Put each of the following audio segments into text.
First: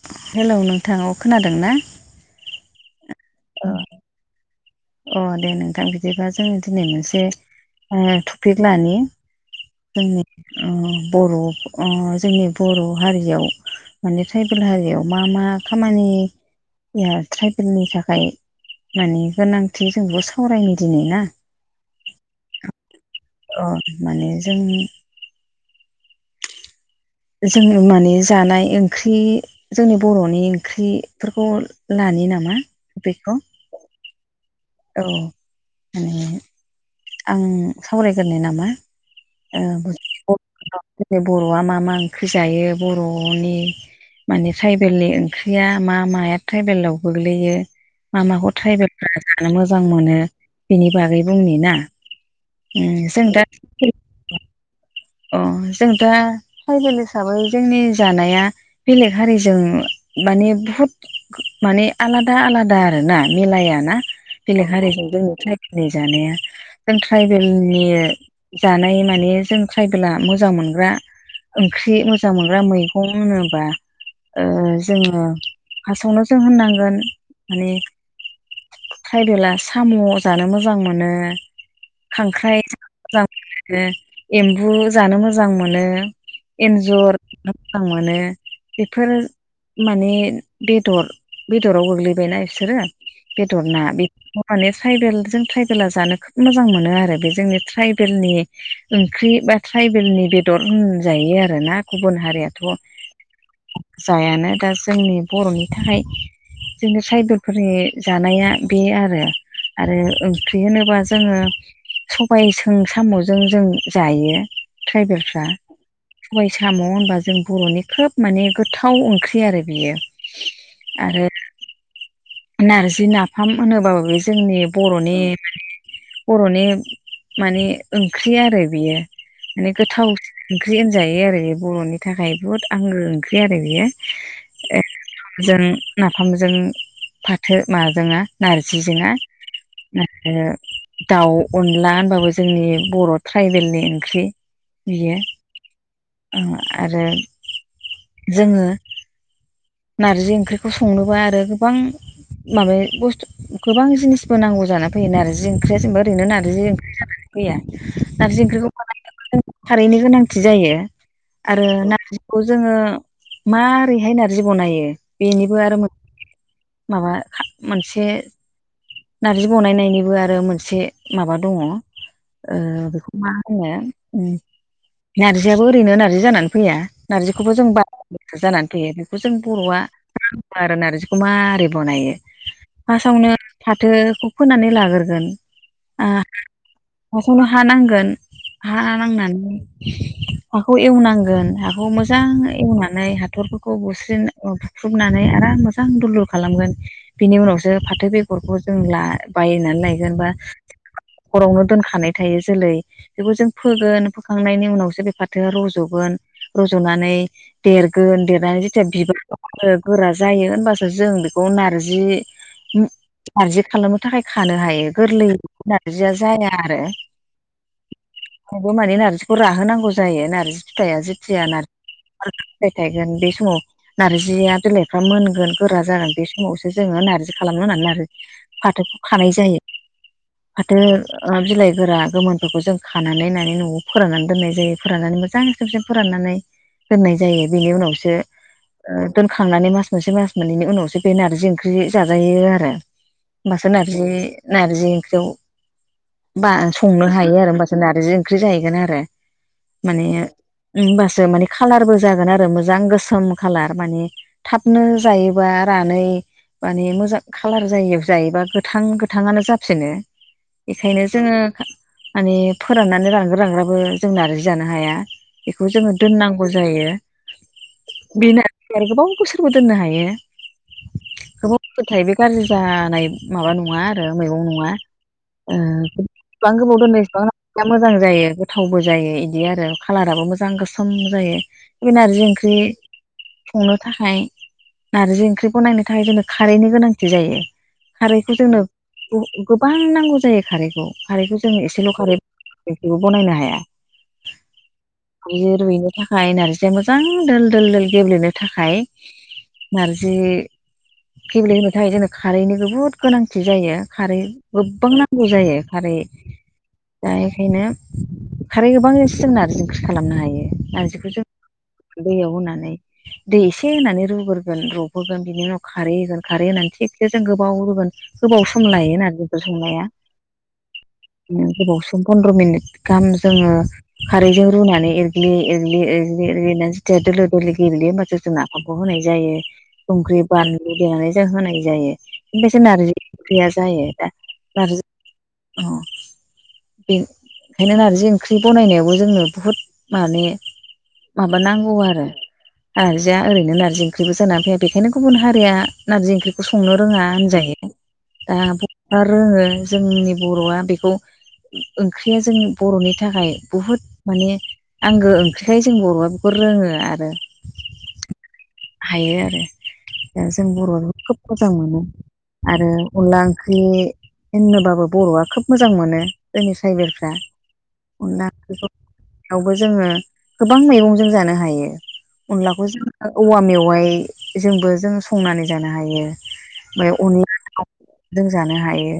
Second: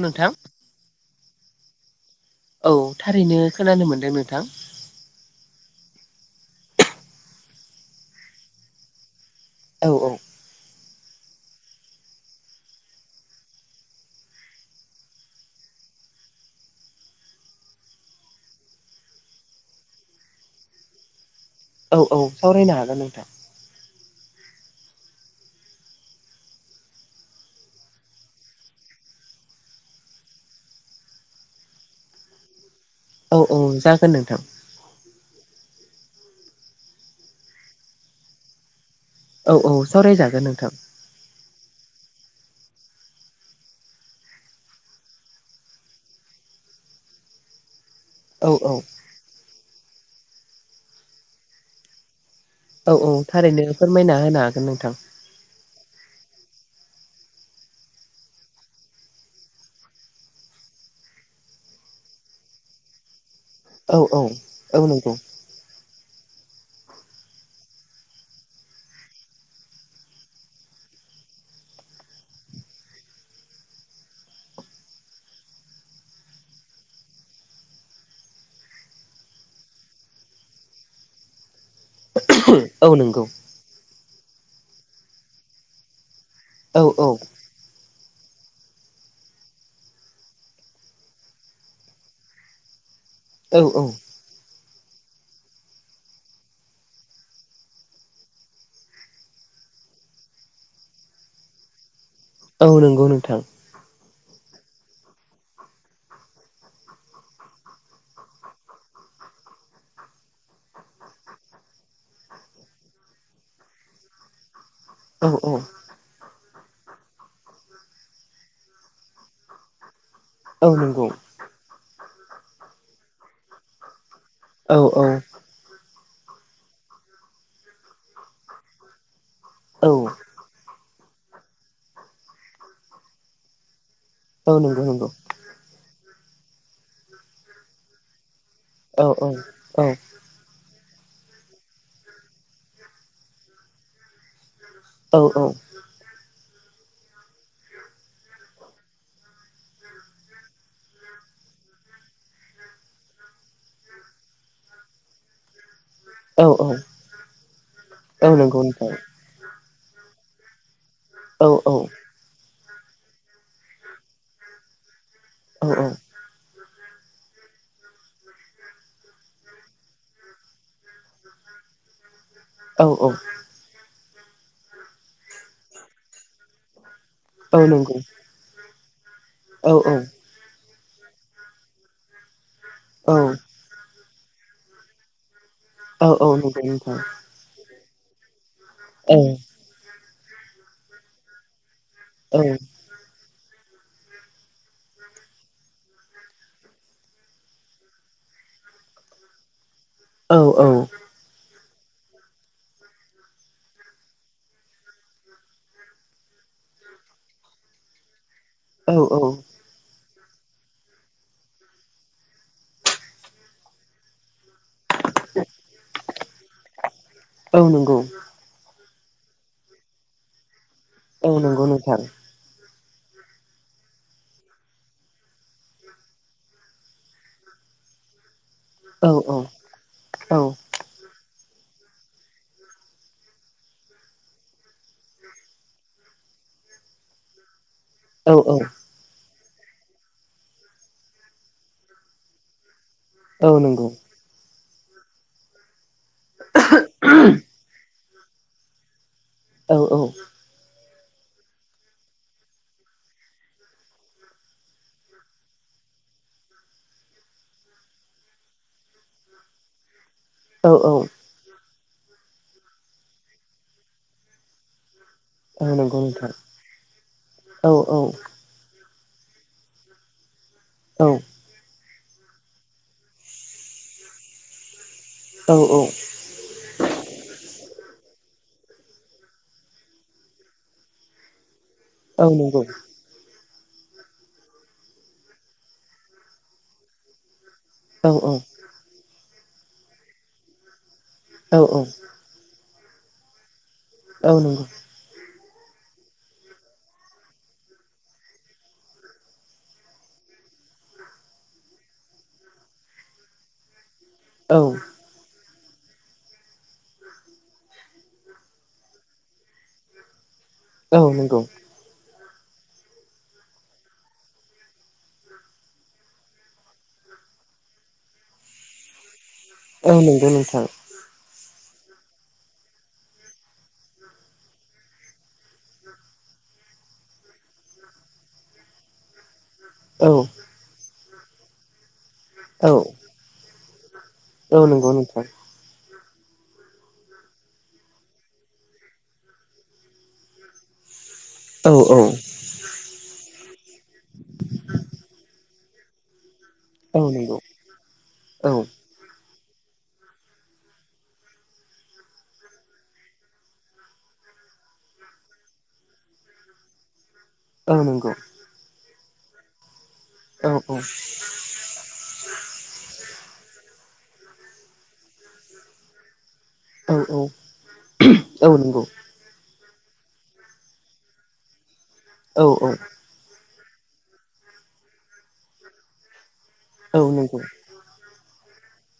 नोंथां हेलौ नोंथां अ खोनादों ना औ थारैनो खोनानो मोनदों नोंथां अ दे नोंथां बिदिबा जों दिनै मोनसे टपिक लानि औ औ जोंनि बर' जोंनि बर' हारियाव माने ट्राइबेल हारियाव मा मा खामानि ट्राइबेलनि थाखाय माने गोनांथि जोंबो सावरायनो दिनै ना औ औ सावरायनो हागोन नोंथां अ माने जों जोङो माने जानाय ओंख्रि जोंनि बर'नि ओंख्रिफोरखौ लानो नामा बेखौ औ औ जागोन नोंथां औ माने आं सावरायग्रोनि नामा औ औ सावरायजागोन नोंथां बर'आ मा मा ओंख्रि जायो बर'नि माने ट्राइबेलनि ओंख्रिया मा माया ट्राइबेलाव गोग्लैयो मा औ माखौ औ ट्राइबेलफ्रा जानो मोजां मोनो बिनि बागै बुंनि ना उम औ औ जों दा थारैनो फोरमायना होनो हागोन नोंथां अ जों दा ट्राइबेल हिसाबै जोंनि जानाया बेलेग हारिजों माने बुहुत माने आलादा आलादा आरो ना मिलाया औ ना औ बेलेग औ हारिजों नंगौ जोंनि ट्रायबेल नि जानाया जों ट्राइबेलनि जानाय माने जों ट्राइबेला मोजां मोनग्रा ओंख्रि मोजां मोनग्रा मैगं होनोब्ला जोङो फार्स्टआवनो जों होननांगोन माने ट्राइबेला साम' जानो मोजां मोनो खांख्राइ औ नंगौ जानो मोजां मोनो एम्बु जानो मोजां मोनो औ औ एन्जर मोजां मोनो बेफोर माने बेदर बेदराव गोग्लैबायना बिसोरो औ बेदर ना औ बे माने ट्राइबेल जों ट्राइबेला जानो खोब मोजां मोनो आरो बे जोंनि ट्राइबेलनि ओंख्रि बा ट्राइबेलनि बेदर होनजायो आरोना गुबुन हारिया औ नंगौ नोंथां। जायानो दा जोंनि बर'नि थाखाय जोंनि ट्राइबेलफोरनि जानाया बे आरो आरो ओंख्रि होनोबा जोङो सबाइजों साम'जों जों जायो औ ट्राइबेलफ्रा। औ सबाय साम' होनबा जों बर'नि खोब माने गोथाव ओंख्रि आरो बेयो औ नंगौ आरो नारजि नाफाम होनोबाबो जोंनि औ औ बर'नि माने बर'नि माने ओंख्रि आरो बेयो माने गोथाव औ ओंख्रि होनजायो आरो बे बर'नि थाखाय बुहुत आंगो ओंख्रि आरो बेयो। औ नंगौ नंगौ जों नाफामजों फाथो माबाजोंना नारजिजों औ ओ औ औ आरो दाउ अनला होनबाबो जोंनि बर' ट्राइबेलनि ओंख्रि। औ बियो औ ओ आरो जोङो नारजि ओंख्रिखौ संनोबा आरो गोबां माबाया बुस्थु गोबां जिनिसबो नांगौ जानानै फैगोन आरो जों ओंख्रिया जेनबा ओरैनो औ नारजि ओंख्रि जानानै फैया औ नारजि नंगौ ओंख्रिखौ नोंथां बानायनो खारैनि गोनांथि जायो औ आरो औ नारजि खौ जोङो माबारैहाय नारजि बनायो बेनिबो औ आरो माबा मोनसे नारजि बनायनायनिबो आरो मोनसे माबा दङ ओ औ बेखौ मा होनो नारजियाबो ओरैनो नारजि जानानै फैया। नारजिखौबो औ जों नंगौ [unintelligible] जानानै फैयो बेखौ जों औ बर'आ आरो नारजिखौ माबारै बनायो औ फास्टावनो फाथोखौ फोनानै लाग्रोगोन। औ औ नंगौ नोंथां। फार्स्टावनो हानांगोन हा औ नांनानै हाखौ एवनांगोन हा खौ मोजां औ एवना नै हाथरफोरखौ बुस्रि बुख्रुबनानै आराम मोजां दुल दुल खालामगोन। बिनि उनावसो फाथो बेगरखौ जों ला बायनानै लायगोन बा औ नवावनो दोनखानाय थायो जोलै। बेखौ जों फोगोन फोखांनायनि उनावसो बे फाथोआ रज'गोन। रज'नानै देरगोन देरनानै जेथिया औ औ बिबार गोरा जायो होनबासो जों बेखौ नारजि नारजि खालामनो थाखाय खानो हायो गोरलै नारजिया जाया आरो औ नंगौ थेवबो माने नारजिखौ राहोनांगौ जायो नारजि फिथाइआ औ जेथिया नार नंगौ नोंथां [unintelligible] फिथाइ थाइगोन बे समाव नार्जिया बिलाइफ्रा मोनगोन गोरा जागोन बे समावसो जोङो नार्जि खालामनो होननानै नारजि फाथोखौ औ खानाय औ जायो औ फाथो ओ बिलाइ गोरा गोमोन फोरखौ जों खानानै होननानै न'वाव फोराननानै दोननाय जायो फोराननानै मोजां खेबसे फोराननानै दोननाय जायो बेनि उनाव सो औ औ ओ दोनखांनानै मास मोनसे मास मोननैनि उनावसो बे नार्जि ओंख्रि जाजायो आरो। औ ओमबासो नंगौ नारजि नारजि ओंख्रियाव बा संनो हायो आरो ओमबा सो नारजि ओंख्रि जाहैगोन आरो औ औ माने ओमबासो माने खालारबो जागोन आरो मोजां गोसोम खाालार माने थाबनो जायोबा रानै माने मोजां खालार जायियाव जायोबा गोथां गोथाङानो जाफिनो। औ बेखायनो औ जोङो माने फोराननानै रानग्रो रानग्राबो जों नारजि जानो हाया। औ बेखौ जोङो नंगौ नोंथां दोननांगौ जायो औ औ बे ना आरो गोबां बोसोरबो दोननो हायो। औ गोबाव रूबाथाय बे गाज्रि जानाय माबा नङा आरो मैगं नङा औ ओ जेसेबां गोबाव दोनो इसेबां मोजां जायो गोथावबो जायो इदि आरो खालाराबो मोजां गोसोम जायो बे नारजि औ ओंख्रि नंगौ संनो थाखाय नारजि ओंख्रिखौ नायनो थाखाय जोंनो खारैनि गोनांथि जायो औ खारैखौ जोंनो गोबां नांगौ जायो खारैखौ खारैखौ जों औ औ एसेल' खारै बेखौबो बनायनो हाया। औ नंगौ। बिदिनो रुइनो थाखाय नारजिया मोजां दोल दोल दोल गेब्लेनो थाखाय नारजि गेब्ले होनो थाखाय जोंनो खारैनि बुहुद गोनांथि जायो खारै औ गोब्बां नांगौ जायो खारै दा एखायनो खारै गोबांजोंसो नारजि ओंख्रि खालामनो हायो औ नारजिखौ जों नंगौ दैयाव होनानै दै इसे होनानै रुग्रोगोन रबहोगोन बिनि उनाव खारै होगोन खारै होनानै थिखसे जों गोबाव रुगोन गोबाव सम लायोना बेखौ संनाया औ नंगौ नोंथां बिदिनो गोबाव सम पन्द्र' मिनिट गाहाम जोङो खारैजों रुनानै एरग्लि एरग्लि एरग्लि एरग्लिनानै जेथिया दोलो दोलो गेब्लेयो होमबाथाय जोंना जब' होनाय जायो। औ संख्रि, बानलु देनानै जों होनाय जायो ओमफ्रायसो औ नारजि ओंख्रिया जायो। दा औ नारजि नोंगौ नोंथां। अ बे ओंखायनो नारजि ओंख्रि बनायनायावबो जोंनो बुहुद माने माबा नांगौ औ औ आरो नारजिया ओरैनो नारजि ओंख्रिबो जाना फैया बेखायनो गुबन हारिया नारजि ओंख्रि खौ संनो औ रोङा नंगौ होनजायो दा औ बर'आ रोङो जोंनि बर'आ बेखौ ओंख्रिया जोंनि बर'नि थाखाय बुहुद माने आंगो ओंख्रिखाय जों बर'आ बेखौ रोङो आरो औ नंगौ हायो आरो दा जों औ औ बर'आ औ खोब मोजां मोनो आरो अनला ओंख्रि होननोबाबो बर'आ खोब मोजां मोनो जोंनि ट्राइबेलफ्रा औ अनला औ ओंख्रिखौ नंगौ यावबो जोङो गोबां मैगंजों जानो हायो औ अनलाखौ जों औवा मेवाइजोंबो जों संनानै जानो हायो ओमफ्राय औ नंगौ अनला दाउ जों जानो हायो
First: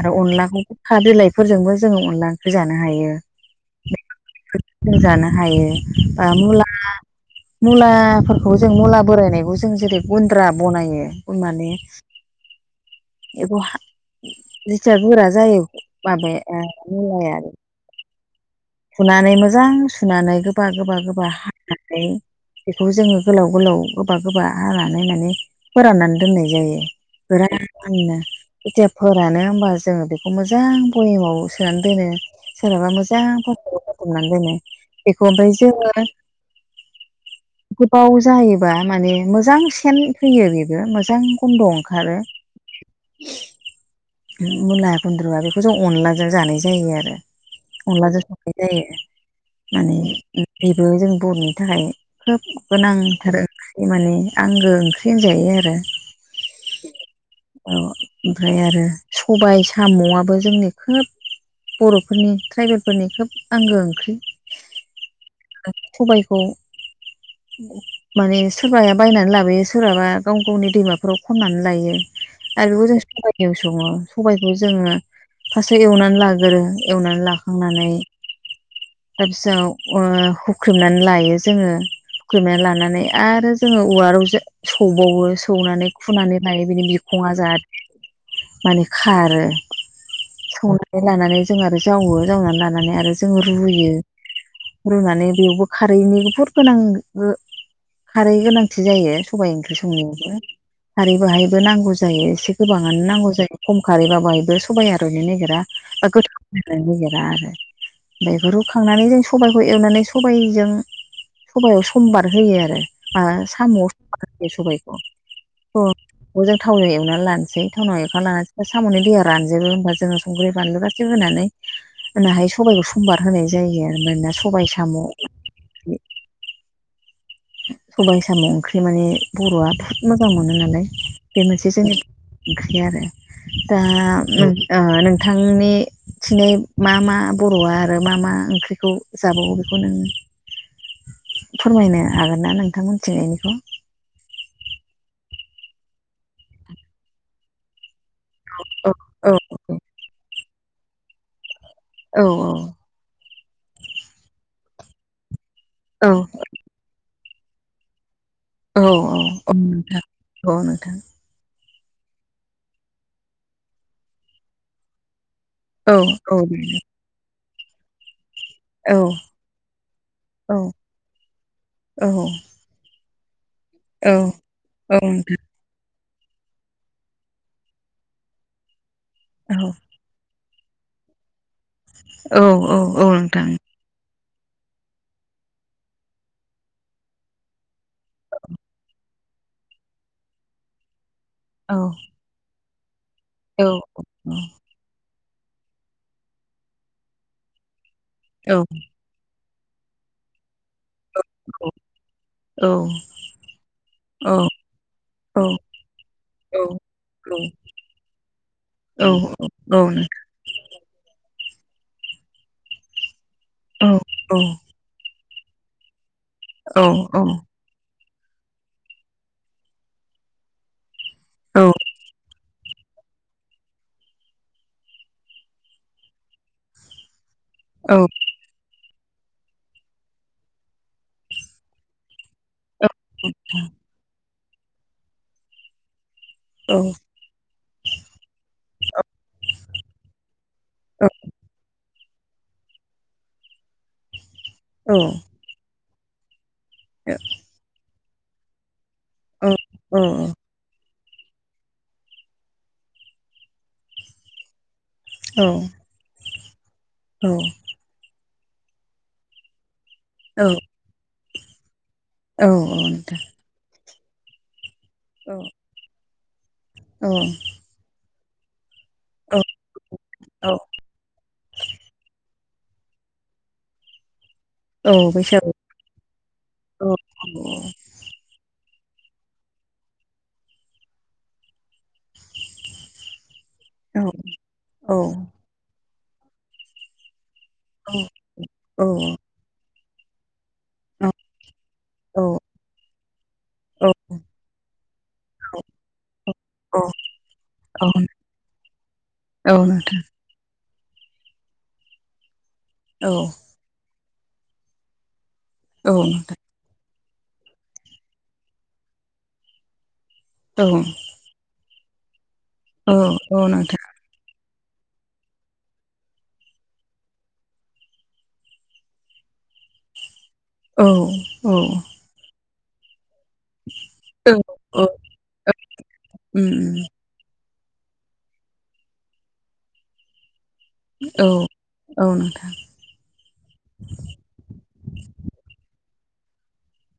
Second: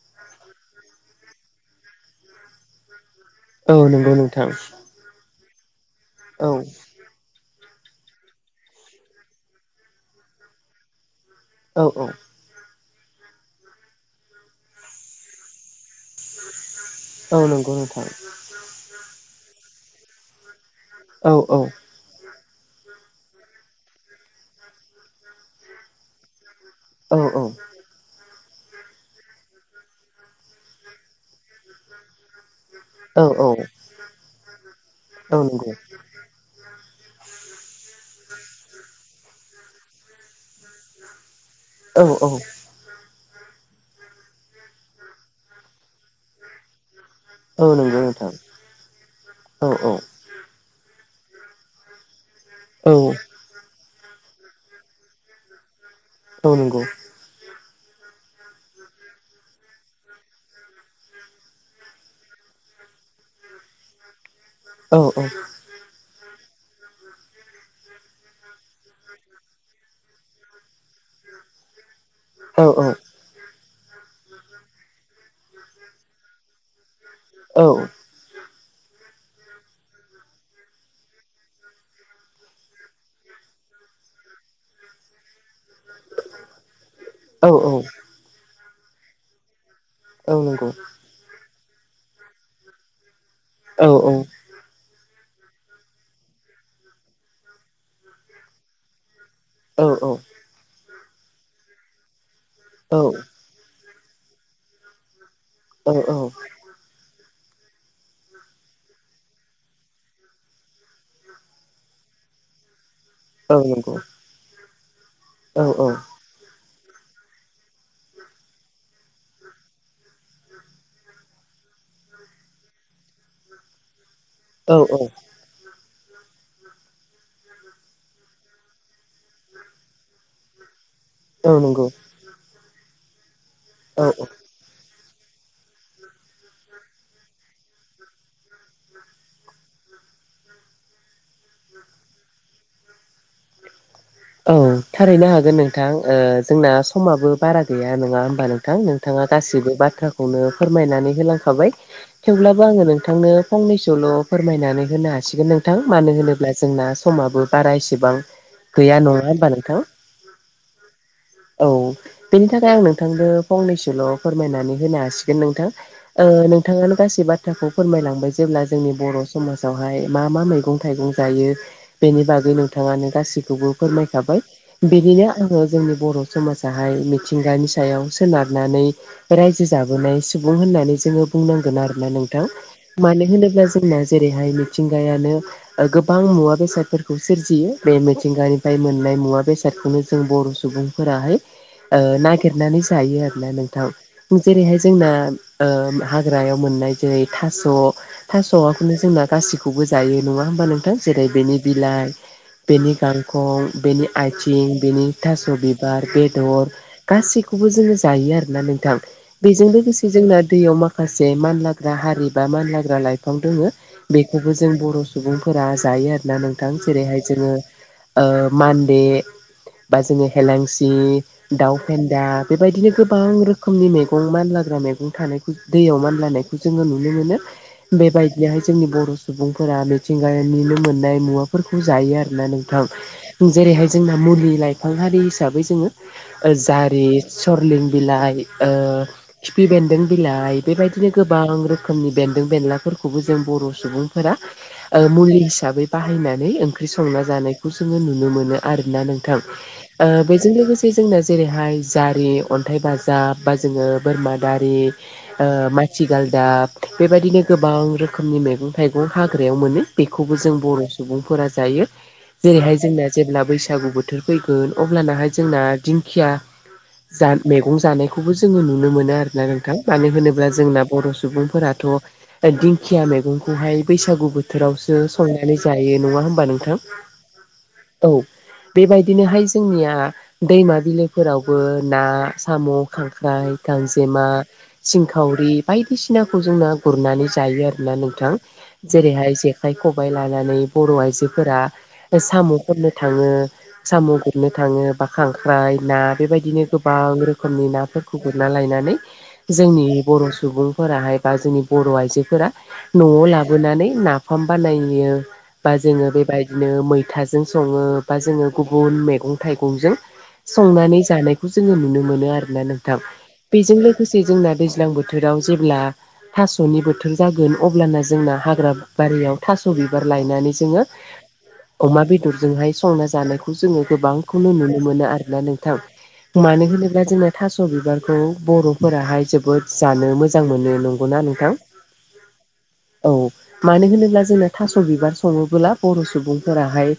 आरो अनलाखौ गोखा बिलाइफोरजोंबो जोङो अनदला ओंख्रि जानो हायो औ नंगौ नोंथां जों जानो हायो बा मुला औ मुलाफोर खौ जों मुला बोरायनायखौ जों जेरै गुन्द्रा बनायो माने औ औ एब हा जेथिया गोरा जायो माबाया ओ मिलाया औ आरो नंगौ नोंथां सुनानै मोजां सुनानै गोबा गोबा गोबा औ हानानै बेखौ जोङो गोलाव गोलाव गोबा गोबा हानानै माने फोराननानै दोननाय जायो औ बिराद आंनो थिया फोरानो होमबा जोङो बेखौ मोजां भयेमाव सोनानै दोनो सोरहाबा औ मोजां फ्लासथिगाव खाथ'बनानै दोनो बेखौ औ ओमफाय नंगौ जोङो बाव जायोबा माने मोजां सेन फैयो बेबो मोजां गन्द' औ ओंखारो औ मुला गुन्द्रुआ बेखौ जों अनलाजों जानाय जायो आरो औ नंगौ अनलाजों नोंथां संनाय जायो औ औ माने बेबो जों बर'नि थाखाय खोब औ गोनांथार ओंख्रि बे माने आंगो ओंख्रि होनजायो आरो औ नंगौ औ ओमफ्राय आरो सबाय साम'आबो जोंनि खोब बर'फोरनि ट्राइबेलफोरनि खोब आंगो ओंख्रि। औ औ सबायखौ माने सोरबाया बायनानै लाबोयो सोरबाबा गाव गावनि दैमाफोराव खन्नानै लायो। औ आरो बेखौ जों सबाइजों सङो सबायखौ जोङो फार्स्टआव एवनानै लागोरो एवनानै औ लाखांनानै नंगौ फारसाव हुख्रेमनानै लायो जोङो। हुख्रेमना लानानै आरो जोङो उवाराव सौबावो सौनानै खुनानै लायो बिनि बिखङा औ जाहाथे माने खारो। औ नंगौ बेफ्राय लानानै जों आरो जावो जावनानै लानानै आरो जोङो रुयो रुनानै बेयावबो खारैनि बुहुर गोनां खारै गोनांथि जायो। सबायाइ ओंख्रि संनायावबो खारै बाहायबो नांगौ जायो एसे औ गोबाङानो नांगौ जायो। खम खारैबा बाहायबो सबाइ आर'नो नागिरा बा औ नंगौ औ गोथाव नागिरा आरो ओमफ्राय बेखौ रुखांनानै जों सबाइखौ एवनानै सबायजों सबयाव समबार होयो आरो माबा औ साम'आव समबार होयो सबायखौ। बेखौ जों थावनाव एवनानै लानोसै थावनाव एवनानै लानोसै साम'नि दैया रानजोबो होनबा जोङो संख्रि बानलु गासो होनानै होन हायो सबाइखौ समबार होनाय जायो आरो मानोना सबाय साम' सबायाइ साम' ओंख्रि माने बर'आ थाद मोजां मोनो नालाय बे मोनसे नंगौ जोंनि ओंख्रि आरो दा औ औ ओ नोंथांनि थिनै मा मा बर'आ आरो मा मा ओंख्रिखौ जाबावो बेखौ नों फोरमायनो हागोन ना नोंथांमोनि थिंजायनिखौ औ थारैनो हागोन नोंथां जोंना ओ जोंना समाबो बारा गैया नङा होमबा नोंथां औ नोंथाङा औ गाससिबो बाथ्राखौनो फोरमायनानै होलांखाबाय। औ थेवब्लाबो आङो नोंथांनो फंनैसल' फोरमायनानै होनो हासिगोन नोंथां औ मानो होनोब्ला जोंना समाबो बारा इसेबां औ औ औ नोंथां औ नोंथां औ बेनि थाखाय आं नोंथांनो फंनैसोल' फोरमायनानै होनो हासिगोन नोंथां। औ ओ औ बेनो नोंथाङानो गासै बाथ्राखौ फोरमायलांबाय जेब्ला जोंनि औ बर' समाजावहाय मा मा औ मैगं थाइगं जायो औ बेनि बागै नोंथाङानो गासि खौ औ फोरमायखाबाय औ बिदिनो नोंथां आङो जोंनि बर' समाजाहाय मिथिंगानि सायाव सोनारनानै औ रायजो जाबोनाय सुबुं होननानै जोङो बुंनांगोन आरोना औ नोंथां औ औ मानो नोंथां होनोब्ला ना जेरैहाय मिथिंगायानो गोबां मुवा बेसादफोरखौ सोरजियो बे थिंगानिफ्राय मोननाय मुवा बेसादखौनो जों बर' सुबुंफोराहाय औ ओ ना नागिरनानै जायो आरो ना औ नोंथां जेरैहाय जोंना ओ हाग्रायाव मोननाय जेरै थास' थास'खौनो जोंना गासिखौबो जायो नङा होमबा नोंथां जेरै बेनि बिलाइ बेनि गांखं बेनि आथिं बेनि थास' बिबार बेदर गासैखौबो जोङो जायो आरोना नोंथां औ औ बेजों लोगोसे जोंना दैयाव मा माखासे मानलाग्रा हारि बा मानलाग्रा लाइफां दङ बेखौबो जों बर' सुबुंफोरा जायो आरोना नोंथां जेरैहाय जोङो ओ मान्दे बा जोङो हेलांसि दाउ फेन्दा बेबायदिनो गोबां रोखोमनि मैगं मानलाग्रा मैगं थानायखौ दैयाव मानलानायखौ जोङो नुनो मोनो। बेबायदिनोहाय जोंनि बर' सुबुंफोरा मिथिंगानिनो मोननाय मुवाफोरखौ जायो आरोना नों जेरैहाय जोंना मुलि लाइफां हारि हिसाबै जोङो जारि सरलिं बिलाइ खिफि बेन्दों बिलाइ बेबायदिनो गोबां रो खोमनि बेदों बेलाफोरखौबो जों बर' सुबुंफोरा मुलि हिसाबै बाहायनानै ओंख्रि संना जानायखौ जोङो नुनो मोनो आरोना नोंथां बेजों लोगोसे ओमफ्राय जोंना जेरैहाय जारि अन्थाइ बाजाब बा जोङो बोरमा दारि माथिगालदाब बेबायदिनो गोबां रोखोमनि मैगं थाइगं हाग्रायाव मोनो। बेखौबो जों बर' सुबुंफोरा जायो। जेरैहाय जोंना जेब्ला बैसागु बोथोर फैगोन अब्लानाहाय जोंना दिंखिया मैगं जानायखौबो जोङो नुनो मोनो। मोनो आरोना नोंथां मानो औ होनोब्ला जोंना बर' सुबुंफोराथ' दिंखिया मैगंखौहाय बैसागु औ बोथोरावसो बैसागु संनानै जायो नङा होमबा नोंथां। औ औ औ बेबायदिनोहाय जोंनिया दैमा बिलोफोरावबो ना साम' खांख्राइ गांजेमा सिंखावरि बायदिसिनाखौ जोंना गुरनानै जायो आरो। औ नोंथां औ जेरैहाय जेखाइ खबाइ लानानै बर' औ आइजोफोरा औ सामखननो थाङो। औ साम' गुरनो थाङो बा खांख्राइ ना बेबायदिनो औ गोबां रोखोमनि औ नाफोरफोरखौ गुरना लायनानै औ जोंनि नोंथां बर' सुबुंफोराहाय बा जोंनि बर' आइजोफोरा औ न'आव लाबोनानै नाफाम बानायो। बा औ जोङो बेबायदिनो मैथाजों सङो बा जोङो गुबुन मैगं थाइगंजों औ संनानै जानायखौ जोङो नुनो मोनो आरोना औ नोंथां औ बेजों नोंथां लोगोसे लोगोसे जोंना दैज्लां बोथोराव जेब्ला थास'नि बोथोर जागोन अब्लाना जोंना हाग्रा बारियाव थास' बिबार लायनानै जोङो औ औ अमा बेदरजोंहाय संना जानाय जोङो औ गोबांखौनो औ नुनो मोनो आरोना नोंथां उम मानो उम होनोब्ला जोङो थास' बिबारखौ बर'फोराहाय जोबोद जानो मोजां मोनो। नंगौना औ नोंथां? नोंथां। औ मानो होनोब्ला जोंनो थास' बिबार सङोबोला बर' सुबुं फोराहाय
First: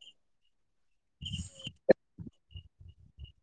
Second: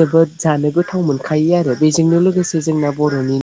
जोबोद जानो गोथाव मोनखायो आरो बेजोंनो लोगोसे जोंना बर'नि